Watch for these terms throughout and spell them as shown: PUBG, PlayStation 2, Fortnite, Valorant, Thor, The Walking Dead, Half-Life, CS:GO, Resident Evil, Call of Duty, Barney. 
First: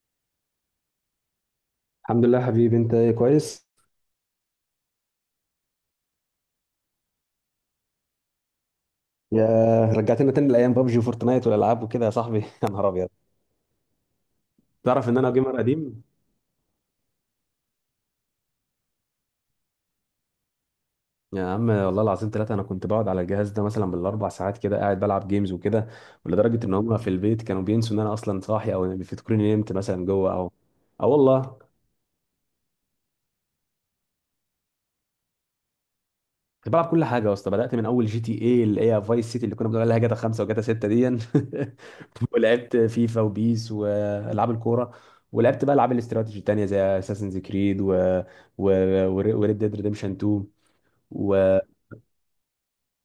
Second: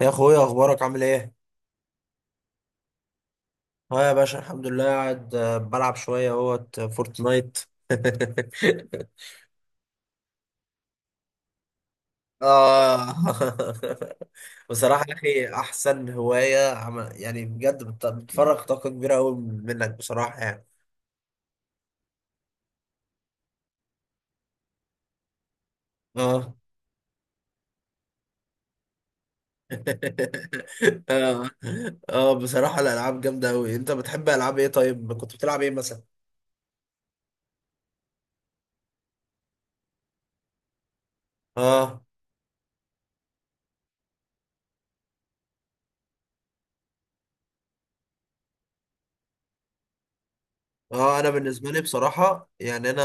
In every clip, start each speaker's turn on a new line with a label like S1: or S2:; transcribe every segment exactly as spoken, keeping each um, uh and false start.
S1: يا اخويا، اخبارك عامل ايه؟
S2: الحمد لله حبيبي. انت ايه، كويس؟
S1: اه يا باشا، الحمد لله قاعد، آه، بلعب شويه اهوت آه، فورتنايت.
S2: يا رجعتنا تاني لايام بابجي وفورتنايت والالعاب وكده يا صاحبي. يا نهار
S1: اه.
S2: ابيض،
S1: بصراحه
S2: تعرف
S1: يا
S2: ان انا
S1: اخي،
S2: جيمر قديم؟
S1: احسن هوايه عم- يعني بجد بت- بتفرغ طاقه كبيره قوي منك بصراحه يعني.
S2: يا عم والله العظيم ثلاثة، انا كنت بقعد على الجهاز ده مثلا بالاربع ساعات كده قاعد بلعب جيمز وكده،
S1: اه.
S2: ولدرجة ان هم في البيت كانوا بينسوا ان انا اصلا صاحي او بيفتكروني نمت مثلا جوه. او اه
S1: اه،
S2: والله،
S1: اه. بصراحه الالعاب جامده قوي، انت بتحب العاب ايه؟ طيب كنت بتلعب ايه مثلا؟
S2: كنت بلعب كل حاجه يا اسطى. بدات من اول جي تي اي اللي هي فايس سيتي اللي كنا بنقول عليها جاتا خمسة وجاتا ستة دي.
S1: اه،
S2: ولعبت فيفا وبيس والعاب الكوره، ولعبت بقى العاب الاستراتيجي التانيه زي اساسنز كريد و و وريد ديد ريديمشن اتنين
S1: اه. انا
S2: و
S1: بالنسبه لي بصراحه يعني انا،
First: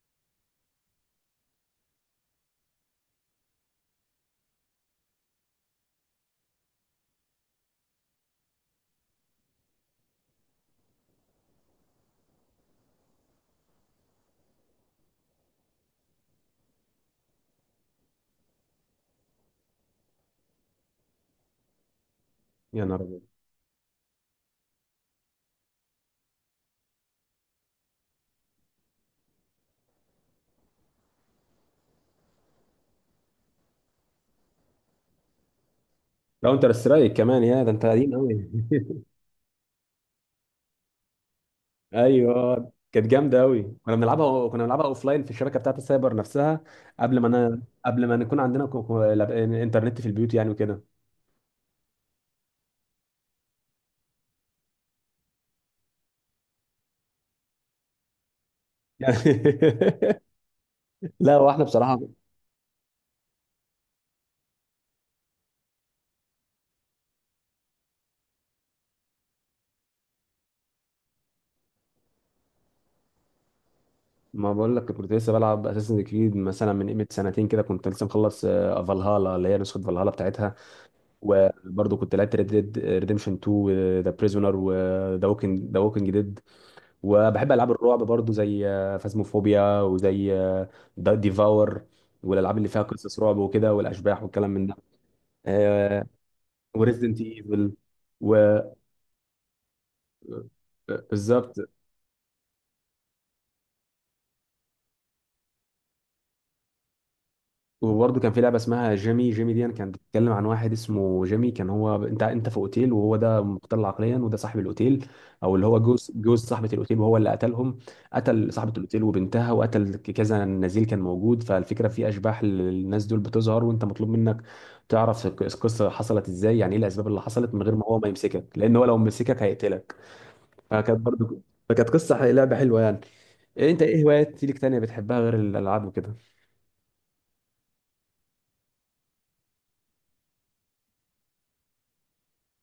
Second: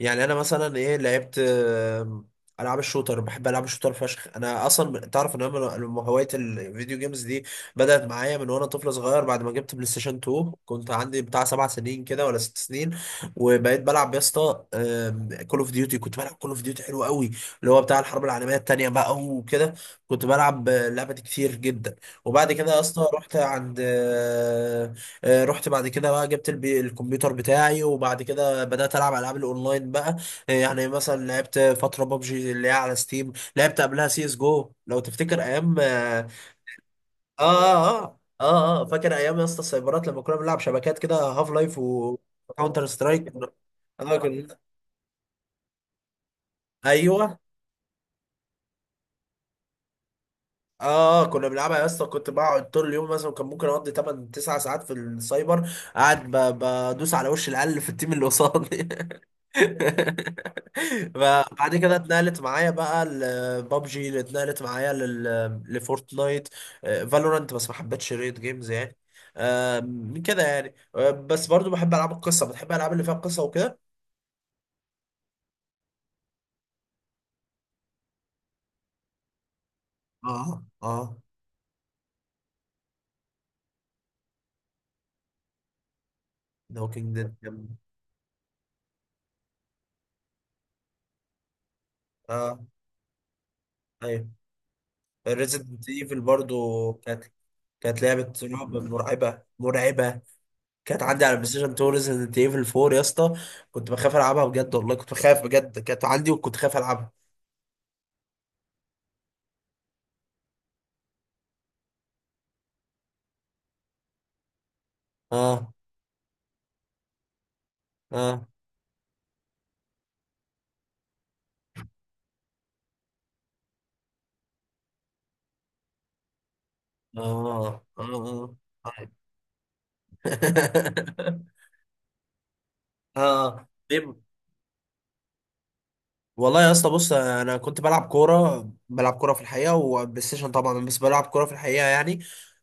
S1: يعني انا مثلا ايه لعبت، آم، العاب الشوتر، بحب العاب الشوتر فشخ. انا اصلا من- تعرف ان انا من- من هوايه الفيديو جيمز دي، بدات معايا من وانا طفل صغير، بعد ما جبت بلاي ستيشن اتنين كنت عندي بتاع سبع سنين كده ولا ست سنين. وبقيت بلعب يا اسطى كول اوف ديوتي، كنت بلعب كول اوف ديوتي حلو قوي، اللي هو بتاع الحرب العالميه الثانيه بقى وكده. كنت بلعب آه، اللعبه دي كتير جدا. وبعد كده يا
S2: يا نهار
S1: اسطى
S2: ابيض.
S1: رحت عند، آه، رحت بعد كده بقى، جبت البي... الكمبيوتر بتاعي، وبعد كده بدأت ألعب ألعاب الأونلاين بقى. آه، يعني مثلا لعبت فترة بابجي اللي هي على ستيم، لعبت قبلها سي اس جو لو تفتكر أيام، آه
S2: كاونتر سترايك كمان؟
S1: آه
S2: يا ده انت
S1: آه
S2: قديم
S1: آه,
S2: قوي.
S1: آه. آه، فاكر أيام يا اسطى السايبرات لما كنا بنلعب شبكات كده، هاف لايف
S2: ايوه
S1: وكاونتر
S2: كانت
S1: سترايك.
S2: جامده قوي، كنا
S1: آه
S2: بنلعبها.
S1: كنا،
S2: كنا بنلعبها اوف لاين في الشبكه بتاعت السايبر نفسها، قبل ما
S1: أيوه.
S2: انا قبل ما نكون عندنا كو- كو- لاب- انترنت في البيوت يعني
S1: اه
S2: وكده.
S1: آه، كنا بنلعبها يا اسطى، كنت بقعد طول اليوم، مثلا كان ممكن اقضي تمانية تسعة ساعات في السايبر، قاعد ب- بدوس على وش العيال اللي في التيم اللي قصادي.
S2: يعني لا، واحنا
S1: فبعد كده
S2: بصراحه
S1: اتنقلت معايا بقى لبابجي، اللي اتنقلت معايا لل- لفورتنايت، فالورانت. بس ما حبيتش ريد جيمز يعني. آم، كده يعني. آه، بس برضو بحب العاب القصه، بتحب الالعاب اللي فيها قصه وكده.
S2: ما بقول لك كنت لسه بلعب اساسن كريد مثلا من قيمه سنتين كده، كنت لسه مخلص آه، فالهالا اللي هي نسخه فالهالا بتاعتها.
S1: اه، اه.
S2: وبرضه كنت لعبت ريد ديد ريديمشن اتنين وذا بريزونر وذا ووكينج، ذا ووكينج ديد.
S1: ذا ووكينج ديد.
S2: وبحب العاب الرعب برضه زي فازموفوبيا وزي ديفاور، والالعاب
S1: اه،
S2: اللي فيها قصص رعب وكده والاشباح
S1: ايوه.
S2: والكلام من ده.
S1: ريزيدنت ايفل برضو
S2: وريزدنت
S1: كانت،
S2: ايفل
S1: كانت لعبه
S2: و Resident
S1: رعب،
S2: Evil.
S1: مرعبه مرعبه.
S2: و- آه،
S1: كانت عندي على البلاي
S2: بالظبط.
S1: ستيشن اتنين ريزيدنت ايفل اربعة يا اسطى، كنت بخاف العبها بجد والله، كنت بخاف بجد، كانت عندي وكنت خايف العبها.
S2: وبرضه كان في لعبه اسمها جيمي، جيمي دي كانت بتتكلم عن واحد اسمه جيمي، كان هو انت انت في اوتيل، وهو ده مختل عقليا وده صاحب الاوتيل، او اللي
S1: اه،
S2: هو جوز جوز صاحبه الاوتيل، وهو اللي قتلهم.
S1: اه،
S2: قتل صاحبه الاوتيل وبنتها، وقتل كذا نزيل كان موجود. فالفكره في اشباح للناس دول بتظهر وانت مطلوب منك تعرف القصه حصلت ازاي، يعني ايه الاسباب اللي حصلت، من غير ما
S1: اه،
S2: هو
S1: اه،
S2: ما يمسكك، لان هو لو
S1: اه.
S2: مسكك هيقتلك. فكانت برضه فكانت قصه لعبه حلوه يعني.
S1: اه،
S2: إيه انت، ايه
S1: طيب.
S2: هوايات ليك تانية بتحبها غير الالعاب وكده؟
S1: والله يا اسطى بص، انا كنت بلعب كوره، بلعب كوره في الحقيقه وبلاي ستيشن طبعا، بس بلعب كوره في الحقيقه يعني.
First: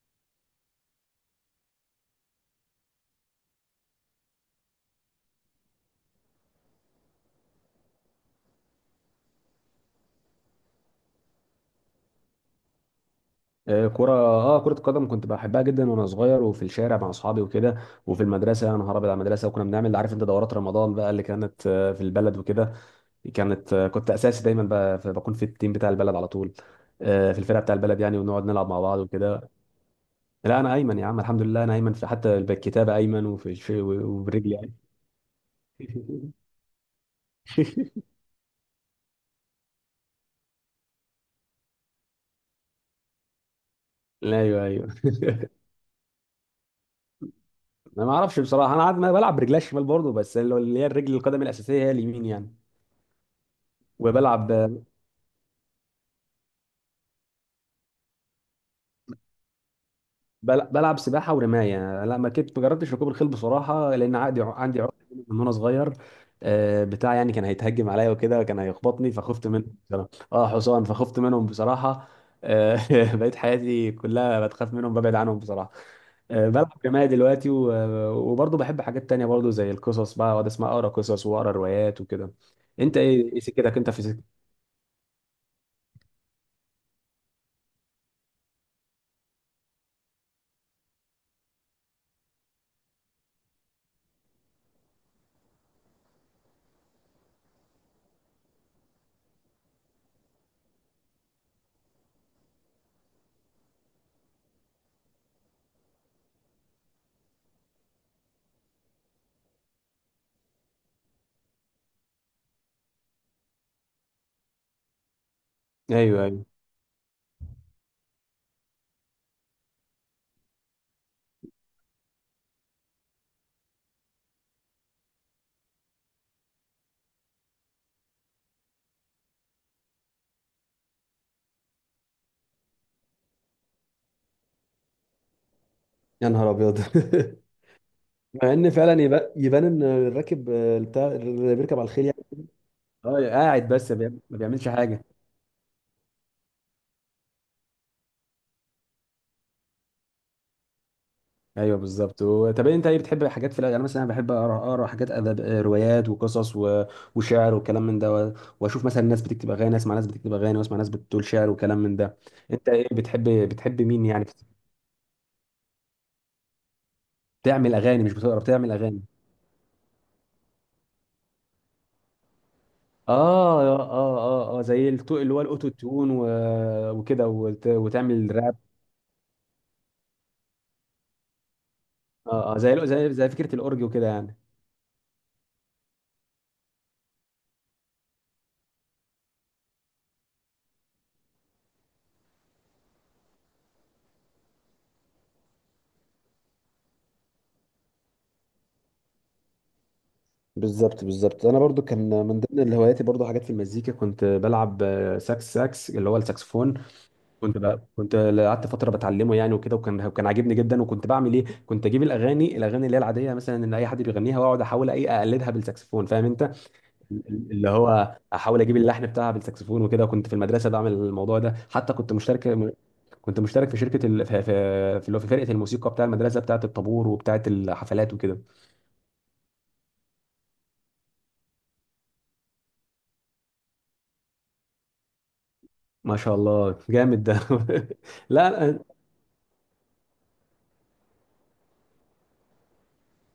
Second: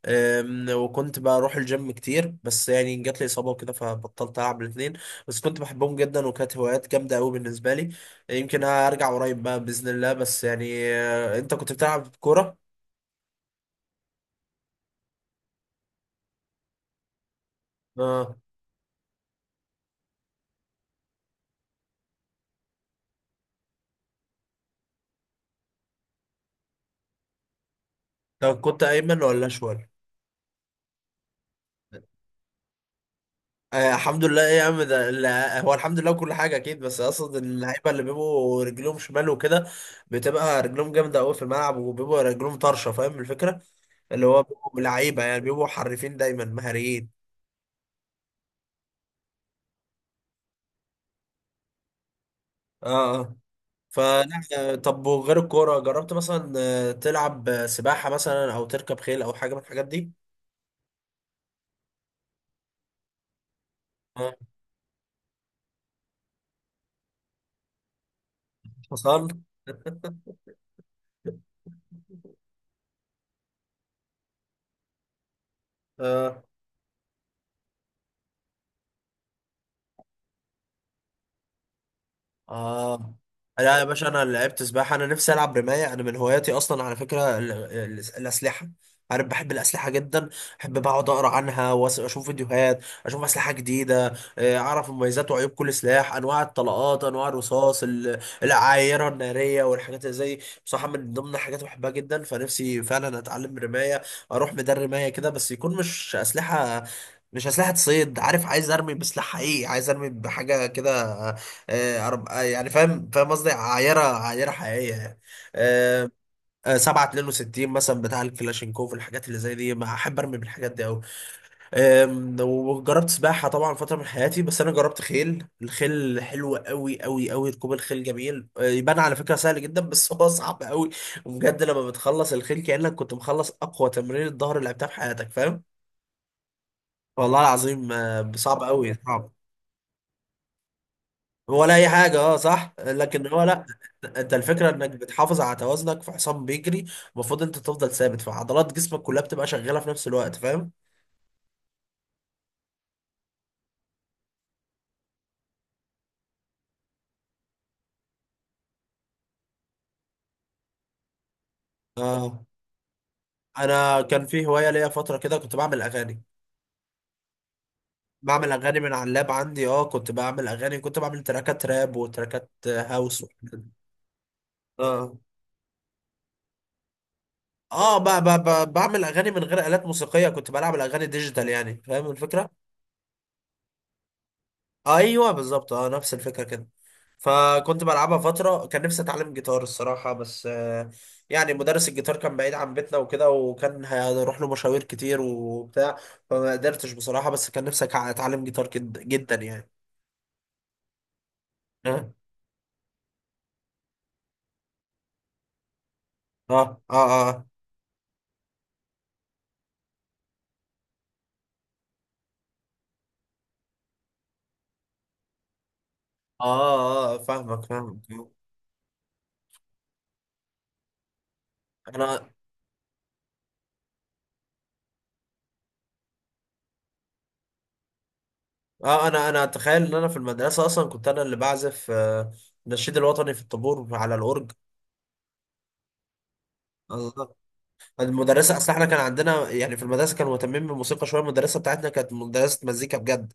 S1: أم، وكنت بروح الجيم كتير، بس يعني جات لي اصابه وكده فبطلت العب الاثنين. بس كنت بحبهم جدا وكانت هوايات جامده قوي بالنسبه لي. يمكن هرجع قريب بقى باذن الله. بس يعني آه، انت كنت بتلعب كوره؟
S2: آه، كرة، اه كرة القدم كنت بحبها جدا وانا صغير، وفي الشارع مع اصحابي وكده، وفي
S1: اه،
S2: المدرسة يا نهار ابيض على المدرسة. وكنا بنعمل، عارف انت دورات رمضان بقى اللي كانت آه، في البلد وكده. كانت آه، كنت اساسي دايما ب- بكون في التيم بتاع البلد على طول، آه، في الفرقة بتاع البلد يعني، ونقعد
S1: طب
S2: نلعب مع
S1: كنت
S2: بعض
S1: ايمن ولا
S2: وكده.
S1: اشول؟
S2: لا انا ايمن يا عم، الحمد لله انا ايمن، في حتى بالكتابة ايمن، وفي الش-
S1: آه الحمد لله
S2: وبرجلي
S1: ايه يا
S2: يعني.
S1: عم، ده ال- هو الحمد لله كل حاجه اكيد، بس اقصد اللعيبه اللي بيبقوا رجلهم شمال وكده، بتبقى رجلهم جامده قوي في الملعب وبيبقوا رجلهم طرشه، فاهم الفكره؟ اللي
S2: لا،
S1: هو
S2: ايوه
S1: بيبقوا
S2: ايوه.
S1: لعيبه، يعني بيبقوا حريفين دايما مهاريين.
S2: انا ما اعرفش بصراحه، انا عاد ما بلعب برجلي الشمال برضه، بس اللي هي الرجل القدم الاساسيه هي اليمين يعني.
S1: اه، اه. فلا،
S2: وبلعب
S1: آه، طب وغير الكوره، جربت مثلا آه، تلعب آه، سباحه مثلا او تركب خيل او حاجه من الحاجات دي؟
S2: بل- بلعب سباحه ورمايه. لا ما كنت، ما جربتش ركوب الخيل بصراحه، لان
S1: آه،
S2: عندي عندي عقده من وانا صغير. آه، بتاع يعني كان هيتهجم عليا وكده وكان هيخبطني،
S1: حصان.
S2: فخفت منه بصراحه. اه حصان، فخفت منهم بصراحه. آه، بقيت حياتي كلها بتخاف منهم، ببعد عنهم بصراحه. آه، بلعب رمايه دلوقتي و- وبرضه بحب حاجات تانية برضه زي القصص بقى، اقعد اسمع اقرا قصص واقرا روايات وكده. انت
S1: اه.
S2: ايه، إيه سكتك
S1: لا يا
S2: انت في
S1: باشا،
S2: سكتك؟
S1: انا لعبت سباحه، انا نفسي العب رمايه. انا من هواياتي اصلا على فكره ال- ال- الاسلحه، عارف، بحب الاسلحه جدا. بحب بقعد اقرا عنها واشوف فيديوهات، اشوف اسلحه جديده، آه، اعرف مميزات وعيوب كل سلاح، انواع الطلقات، انواع الرصاص، ال- العايره الناريه والحاجات اللي زي. بصراحه من ضمن الحاجات اللي بحبها جدا. فنفسي فعلا اتعلم رمايه، اروح ميدان رمايه كده. بس يكون مش اسلحه، مش اسلحه صيد، عارف، عايز ارمي بسلاح حقيقي، عايز ارمي بحاجه كده. آه، أرب... آه، يعني فاهم فاهم قصدي، عايره عايره حقيقيه يعني. آه،
S2: ايوه ايوه.
S1: آه، سبعة فاصلة اتنين وستين مثلا بتاع الكلاشينكوف. الحاجات اللي زي دي ما احب ارمي بالحاجات دي قوي. وجربت سباحه طبعا فتره من حياتي، بس انا جربت خيل. الخيل حلو قوي قوي قوي، ركوب الخيل جميل. آه، يبان على فكره سهل جدا بس هو صعب قوي. وبجد لما بتخلص الخيل كانك كنت مخلص اقوى تمرين الظهر اللي لعبتها في حياتك، فاهم؟
S2: يا نهار ابيض.
S1: والله العظيم، آه،
S2: مع
S1: صعب
S2: ان فعلا
S1: قوي
S2: يبان،
S1: صعب.
S2: يبان ان الراكب آه، بتاع اللي
S1: ولا
S2: بيركب على
S1: اي
S2: الخيل،
S1: حاجه. اه صح، لكن
S2: اه
S1: هو لا.
S2: قاعد بس بي-
S1: انت
S2: ما بيعملش
S1: الفكره انك
S2: حاجه.
S1: بتحافظ على توازنك في حصان بيجري، المفروض انت تفضل ثابت، فعضلات جسمك كلها بتبقى شغاله في نفس الوقت، فاهم؟
S2: ايوه بالظبط. و- طب انت ايه بتحب حاجات في الادب؟ انا مثلا بحب اقرا، اقرا حاجات ادب آه، روايات وقصص و... وشعر وكلام من ده و... واشوف مثلا ناس بتكتب اغاني، اسمع ناس بتكتب اغاني، واسمع ناس بتقول شعر وكلام من ده.
S1: اه.
S2: انت ايه بتحب، بتحب
S1: انا
S2: مين
S1: كان
S2: يعني؟
S1: في هوايه ليا فتره كده، كنت بعمل اغاني،
S2: بتعمل اغاني؟ مش بتقرا،
S1: بعمل
S2: بتعمل
S1: اغاني من
S2: اغاني.
S1: على اللاب عندي. اه، كنت بعمل اغاني، كنت بعمل تراكات راب وتراكات هاوس
S2: اه
S1: وحاجات.
S2: اه اه اه، زي
S1: اه،
S2: التو... اللي هو الاوتو تيون و... وكده وت...
S1: اه. ب ب
S2: وتعمل راب.
S1: ب بعمل اغاني من غير الات موسيقيه، كنت بلعب الاغاني ديجيتال يعني، فاهم الفكره؟
S2: اه اه، زي زي زي فكره الاورج وكده يعني.
S1: ايوه بالظبط، اه نفس الفكره كده. فكنت بلعبها فتره. كان نفسي اتعلم جيتار الصراحه بس، آه، يعني مدرس الجيتار كان بعيد عن بيتنا وكده، وكان هنروح له مشاوير كتير وبتاع، فما قدرتش بصراحه. بس كان نفسي أك- اتعلم جيتار جد- جدا يعني.
S2: بالظبط بالظبط، انا برضو كان
S1: اه،
S2: من ضمن اللي هواياتي برضو حاجات في المزيكا، كنت بلعب آه، ساكس ساكس اللي هو
S1: اه،
S2: الساكسفون.
S1: اه، اه،
S2: كنت بقى، كنت قعدت فتره بتعلمه يعني وكده، وكان كان عاجبني جدا. وكنت بعمل ايه، كنت اجيب الاغاني، الاغاني اللي هي العاديه مثلا ان اي حد بيغنيها واقعد احاول ايه اقلدها بالساكسفون، فاهم انت؟
S1: اه. آه، فاهمك
S2: اللي
S1: فاهمك.
S2: هو احاول اجيب اللحن بتاعها بالساكسفون وكده. كنت في المدرسه بعمل الموضوع ده، حتى كنت
S1: انا
S2: مشترك، كنت مشترك في شركه ال... في في في اللي هو في فرقه الموسيقى بتاع المدرسه، بتاعه الطابور وبتاعه الحفلات وكده.
S1: اه انا انا اتخيل ان انا في المدرسه اصلا كنت انا اللي بعزف، آه، النشيد الوطني في الطابور على الاورج.
S2: ما شاء الله، جامد ده.
S1: المدرسة، أصل
S2: لا،
S1: إحنا كان عندنا يعني في المدرسة كانوا مهتمين بالموسيقى شوية، المدرسة بتاعتنا كانت مدرسة مزيكا بجد.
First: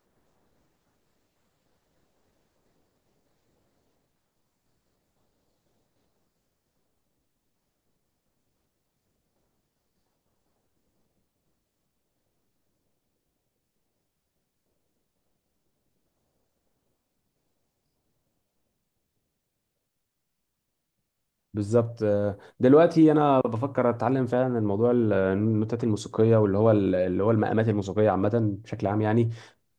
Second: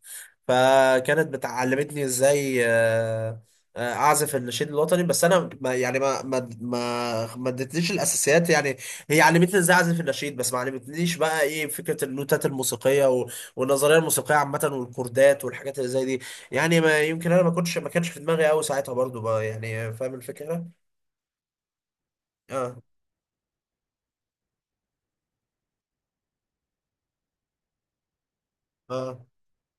S1: فكانت بتعلمتني إزاي، آه، آه، أعزف النشيد الوطني. بس أنا ما يعني، ما ما ما ما ادتنيش الأساسيات يعني. هي علمتني إزاي أعزف النشيد، بس ما علمتنيش بقى إيه فكرة النوتات الموسيقية و- والنظرية الموسيقية عامة والكوردات والحاجات اللي زي دي. يعني ما يمكن أنا ما كنتش، ما كانش في دماغي أوي ساعتها برضو بقى يعني، فاهم الفكرة؟
S2: بالظبط. آه،
S1: آه،
S2: دلوقتي انا بفكر اتعلم فعلا الموضوع ال- النوتات الموسيقيه، واللي هو ال- اللي هو المقامات الموسيقيه عامه بشكل عام
S1: آه.
S2: يعني.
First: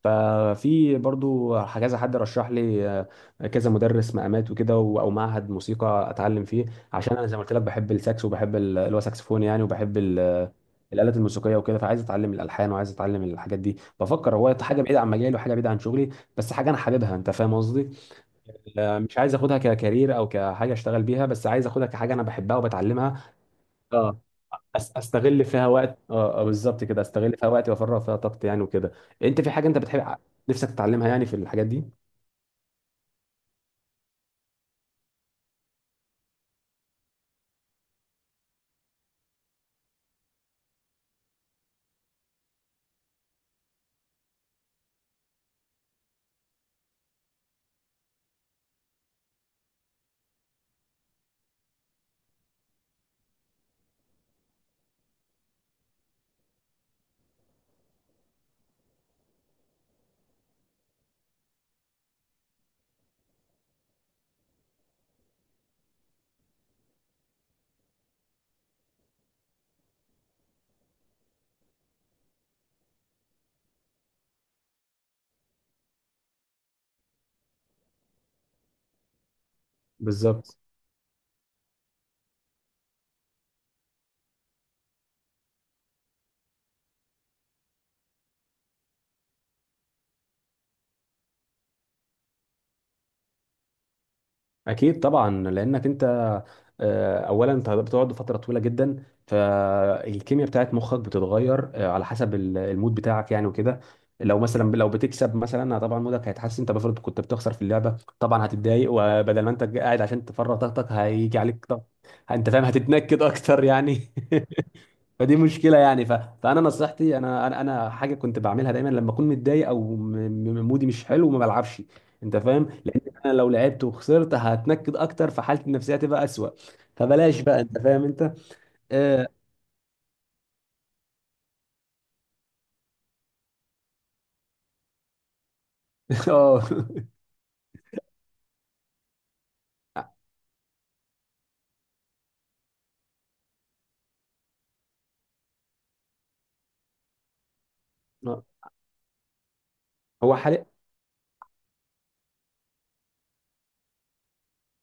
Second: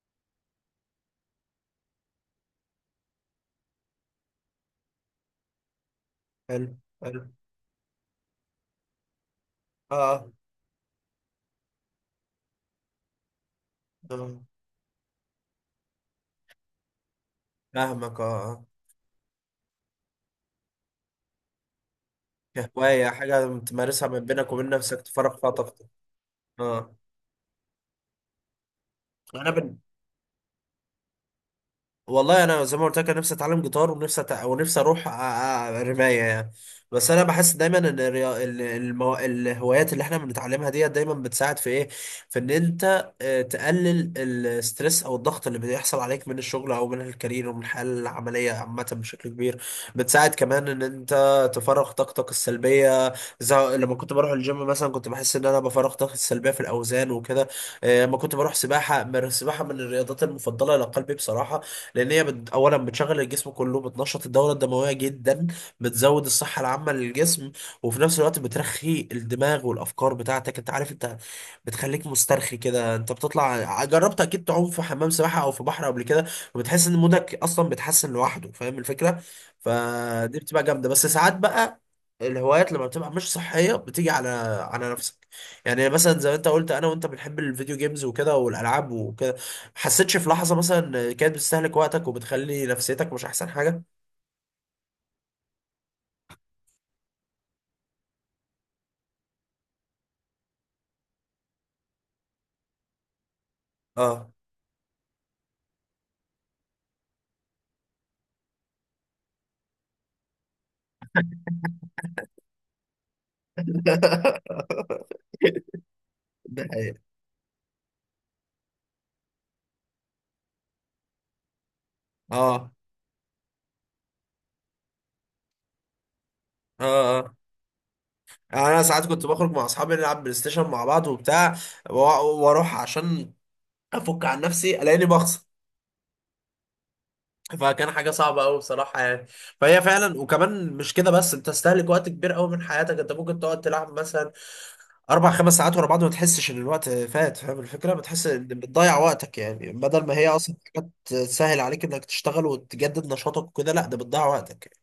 S2: ففي برضو كذا حد رشح لي آه، كذا مدرس مقامات وكده و- او معهد موسيقى اتعلم فيه.
S1: حلو
S2: عشان
S1: حلو.
S2: انا زي ما قلت لك، بحب الساكس وبحب ال- اللي هو ساكسفون يعني،
S1: آه
S2: وبحب
S1: آه
S2: ال- الآلات الموسيقية وكده. فعايز اتعلم الالحان وعايز اتعلم الحاجات دي. بفكر
S1: آه.
S2: هو حاجة بعيدة عن مجالي وحاجة بعيدة عن شغلي، بس حاجة انا حاببها، انت فاهم قصدي؟
S1: فاهمك. اه، اه.
S2: لا، مش عايز اخدها ككارير او كحاجه اشتغل بيها، بس عايز اخدها كحاجه انا بحبها
S1: كهواية،
S2: وبتعلمها.
S1: حاجة تمارسها من
S2: اه،
S1: بينك وبين
S2: أس-
S1: نفسك، تفرغ
S2: استغل
S1: فيها
S2: فيها
S1: طاقتك.
S2: وقت، اه آه، بالظبط
S1: اه.
S2: كده، استغل فيها وقت وافرغ فيها طاقتي يعني وكده. انت
S1: انا
S2: في حاجه
S1: بن...
S2: انت بتحب نفسك تتعلمها يعني في الحاجات دي؟
S1: والله انا زي ما قلت لك، انا نفسي اتعلم جيتار، ونفسي أتع... ونفسي اروح أ- أ- رمايه يعني. بس انا بحس دايما ان الريا... ال- المو... الهوايات اللي احنا بنتعلمها ديت دايما بتساعد في ايه، في ان انت آه، تقلل الستريس او الضغط اللي بيحصل عليك من الشغل او من الكارير، ومن الحياه العمليه عامه بشكل كبير. بتساعد كمان ان انت تفرغ طاقتك السلبيه، زي لما كنت بروح الجيم مثلا، كنت بحس ان انا بفرغ طاقتي السلبيه في الاوزان وكده. آه، لما كنت بروح سباحه، السباحه من الرياضات المفضله لقلبي بصراحه. لان هي بت... اولا بتشغل الجسم كله، بتنشط الدوره الدمويه جدا، بتزود الصحه العامه للجسم. وفي نفس الوقت بترخي الدماغ والافكار بتاعتك، انت عارف انت، بتخليك مسترخي كده، انت بتطلع جربت اكيد تعوم في حمام سباحه او في بحر قبل كده، وبتحس ان مودك اصلا بيتحسن لوحده، فاهم الفكره؟ فدي
S2: بالظبط.
S1: بتبقى جامده. بس ساعات بقى الهوايات لما بتبقى مش صحيه بتيجي على على نفسك. يعني مثلا زي ما انت قلت، انا وانت بنحب الفيديو جيمز وكده والالعاب وكده، حسيتش في لحظة مثلا كانت بتستهلك وقتك وبتخلي نفسيتك مش أحسن حاجة؟
S2: اكيد طبعا، لانك انت آه، اولا انت بتقعد فتره طويله جدا، فالكيمياء بتاعت مخك بتتغير آه، على حسب ال- المود بتاعك يعني وكده.
S1: اه.
S2: لو مثلا لو بتكسب مثلا آه، طبعا مودك هيتحسن. انت بفرض كنت بتخسر في اللعبه، طبعا هتتضايق، وبدل ما انت قاعد عشان تفرغ طاقتك هيجي عليك طاقه، انت فاهم، هتتنكد اكتر يعني. فدي مشكله يعني. ف... فانا
S1: ده حقيقة.
S2: نصيحتي، انا انا انا حاجه كنت بعملها دايما، لما اكون متضايق او م... م- مودي مش حلو، ما بلعبش. انت فاهم،
S1: اه،
S2: لان انا لو لعبت وخسرت هتنكد اكتر، فحالتي النفسيه هتبقى اسوأ.
S1: اه، اه.
S2: فبلاش بقى، انت فاهم انت.
S1: يعني انا ساعات كنت
S2: اه.
S1: بخرج مع اصحابي، نلعب بلاي ستيشن مع بعض وبتاع، وا- واروح عشان افك عن نفسي، الاقيني بخسر. فكان حاجه صعبه قوي بصراحه يعني. فهي فعلا، وكمان مش كده بس، انت تستهلك وقت كبير قوي من حياتك. انت ممكن تقعد تلعب مثلا اربع خمس ساعات ورا بعض، ما تحسش ان الوقت فات، فاهم الفكره؟ بتحس
S2: آه.
S1: ان بتضيع وقتك يعني، بدل ما هي
S2: هو
S1: اصلا
S2: حاليا،
S1: حاجات تسهل عليك انك تشتغل وتجدد نشاطك وكده، لا ده بتضيع وقتك يعني.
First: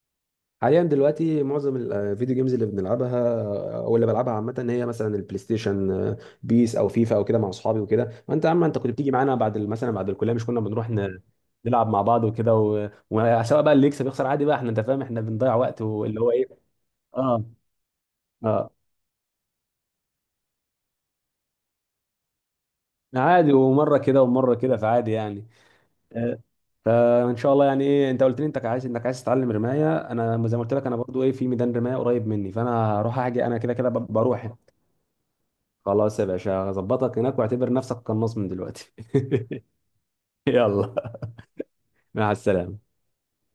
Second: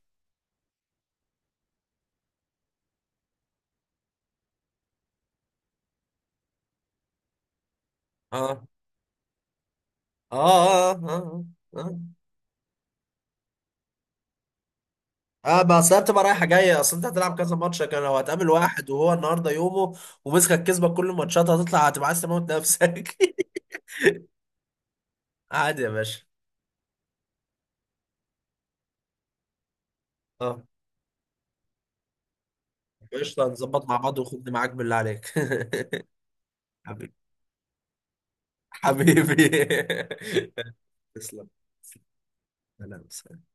S2: حاليا دلوقتي معظم الفيديو جيمز اللي بنلعبها، او اللي بلعبها عامه، هي مثلا البلاي ستيشن آه، بيس او فيفا او كده مع اصحابي وكده. وانت يا عم،
S1: اه،
S2: انت كنت بتيجي معانا بعد ال- مثلا بعد الكليه،
S1: اه،
S2: مش كنا بنروح
S1: اه، اه،
S2: ن-
S1: اه،
S2: نلعب
S1: اه.
S2: مع بعض وكده، و- وسواء بقى اللي يكسب يخسر عادي بقى، احنا انت فاهم احنا بنضيع
S1: آه،
S2: وقت
S1: بس هي
S2: واللي
S1: بتبقى
S2: هو
S1: رايحه
S2: ايه.
S1: جايه، اصل انت هتلعب
S2: اه
S1: كذا ماتش. لكن لو هتقابل
S2: اه،
S1: واحد وهو النهارده يومه ومسكك كسبك كل الماتشات، هتطلع هتبقى عايز تموت نفسك.
S2: عادي، ومره كده ومره كده، فعادي يعني.
S1: عادي يا باشا.
S2: آه، فان شاء الله يعني. ايه، انت قلت لي انت عايز، انك عايز تتعلم رمايه، انا زي
S1: اه
S2: ما قلت لك انا برضو ايه في ميدان رمايه قريب مني، فانا هروح
S1: قشطه،
S2: اجي انا كده
S1: نظبط
S2: كده
S1: مع
S2: ب-
S1: بعض
S2: بروح.
S1: وخدني معاك بالله عليك.
S2: خلاص يا باشا،
S1: حبيبي،
S2: هظبطك هناك واعتبر نفسك قناص من دلوقتي.
S1: حبيبي.
S2: يلا،
S1: تسلم.
S2: مع السلامة.
S1: سلام.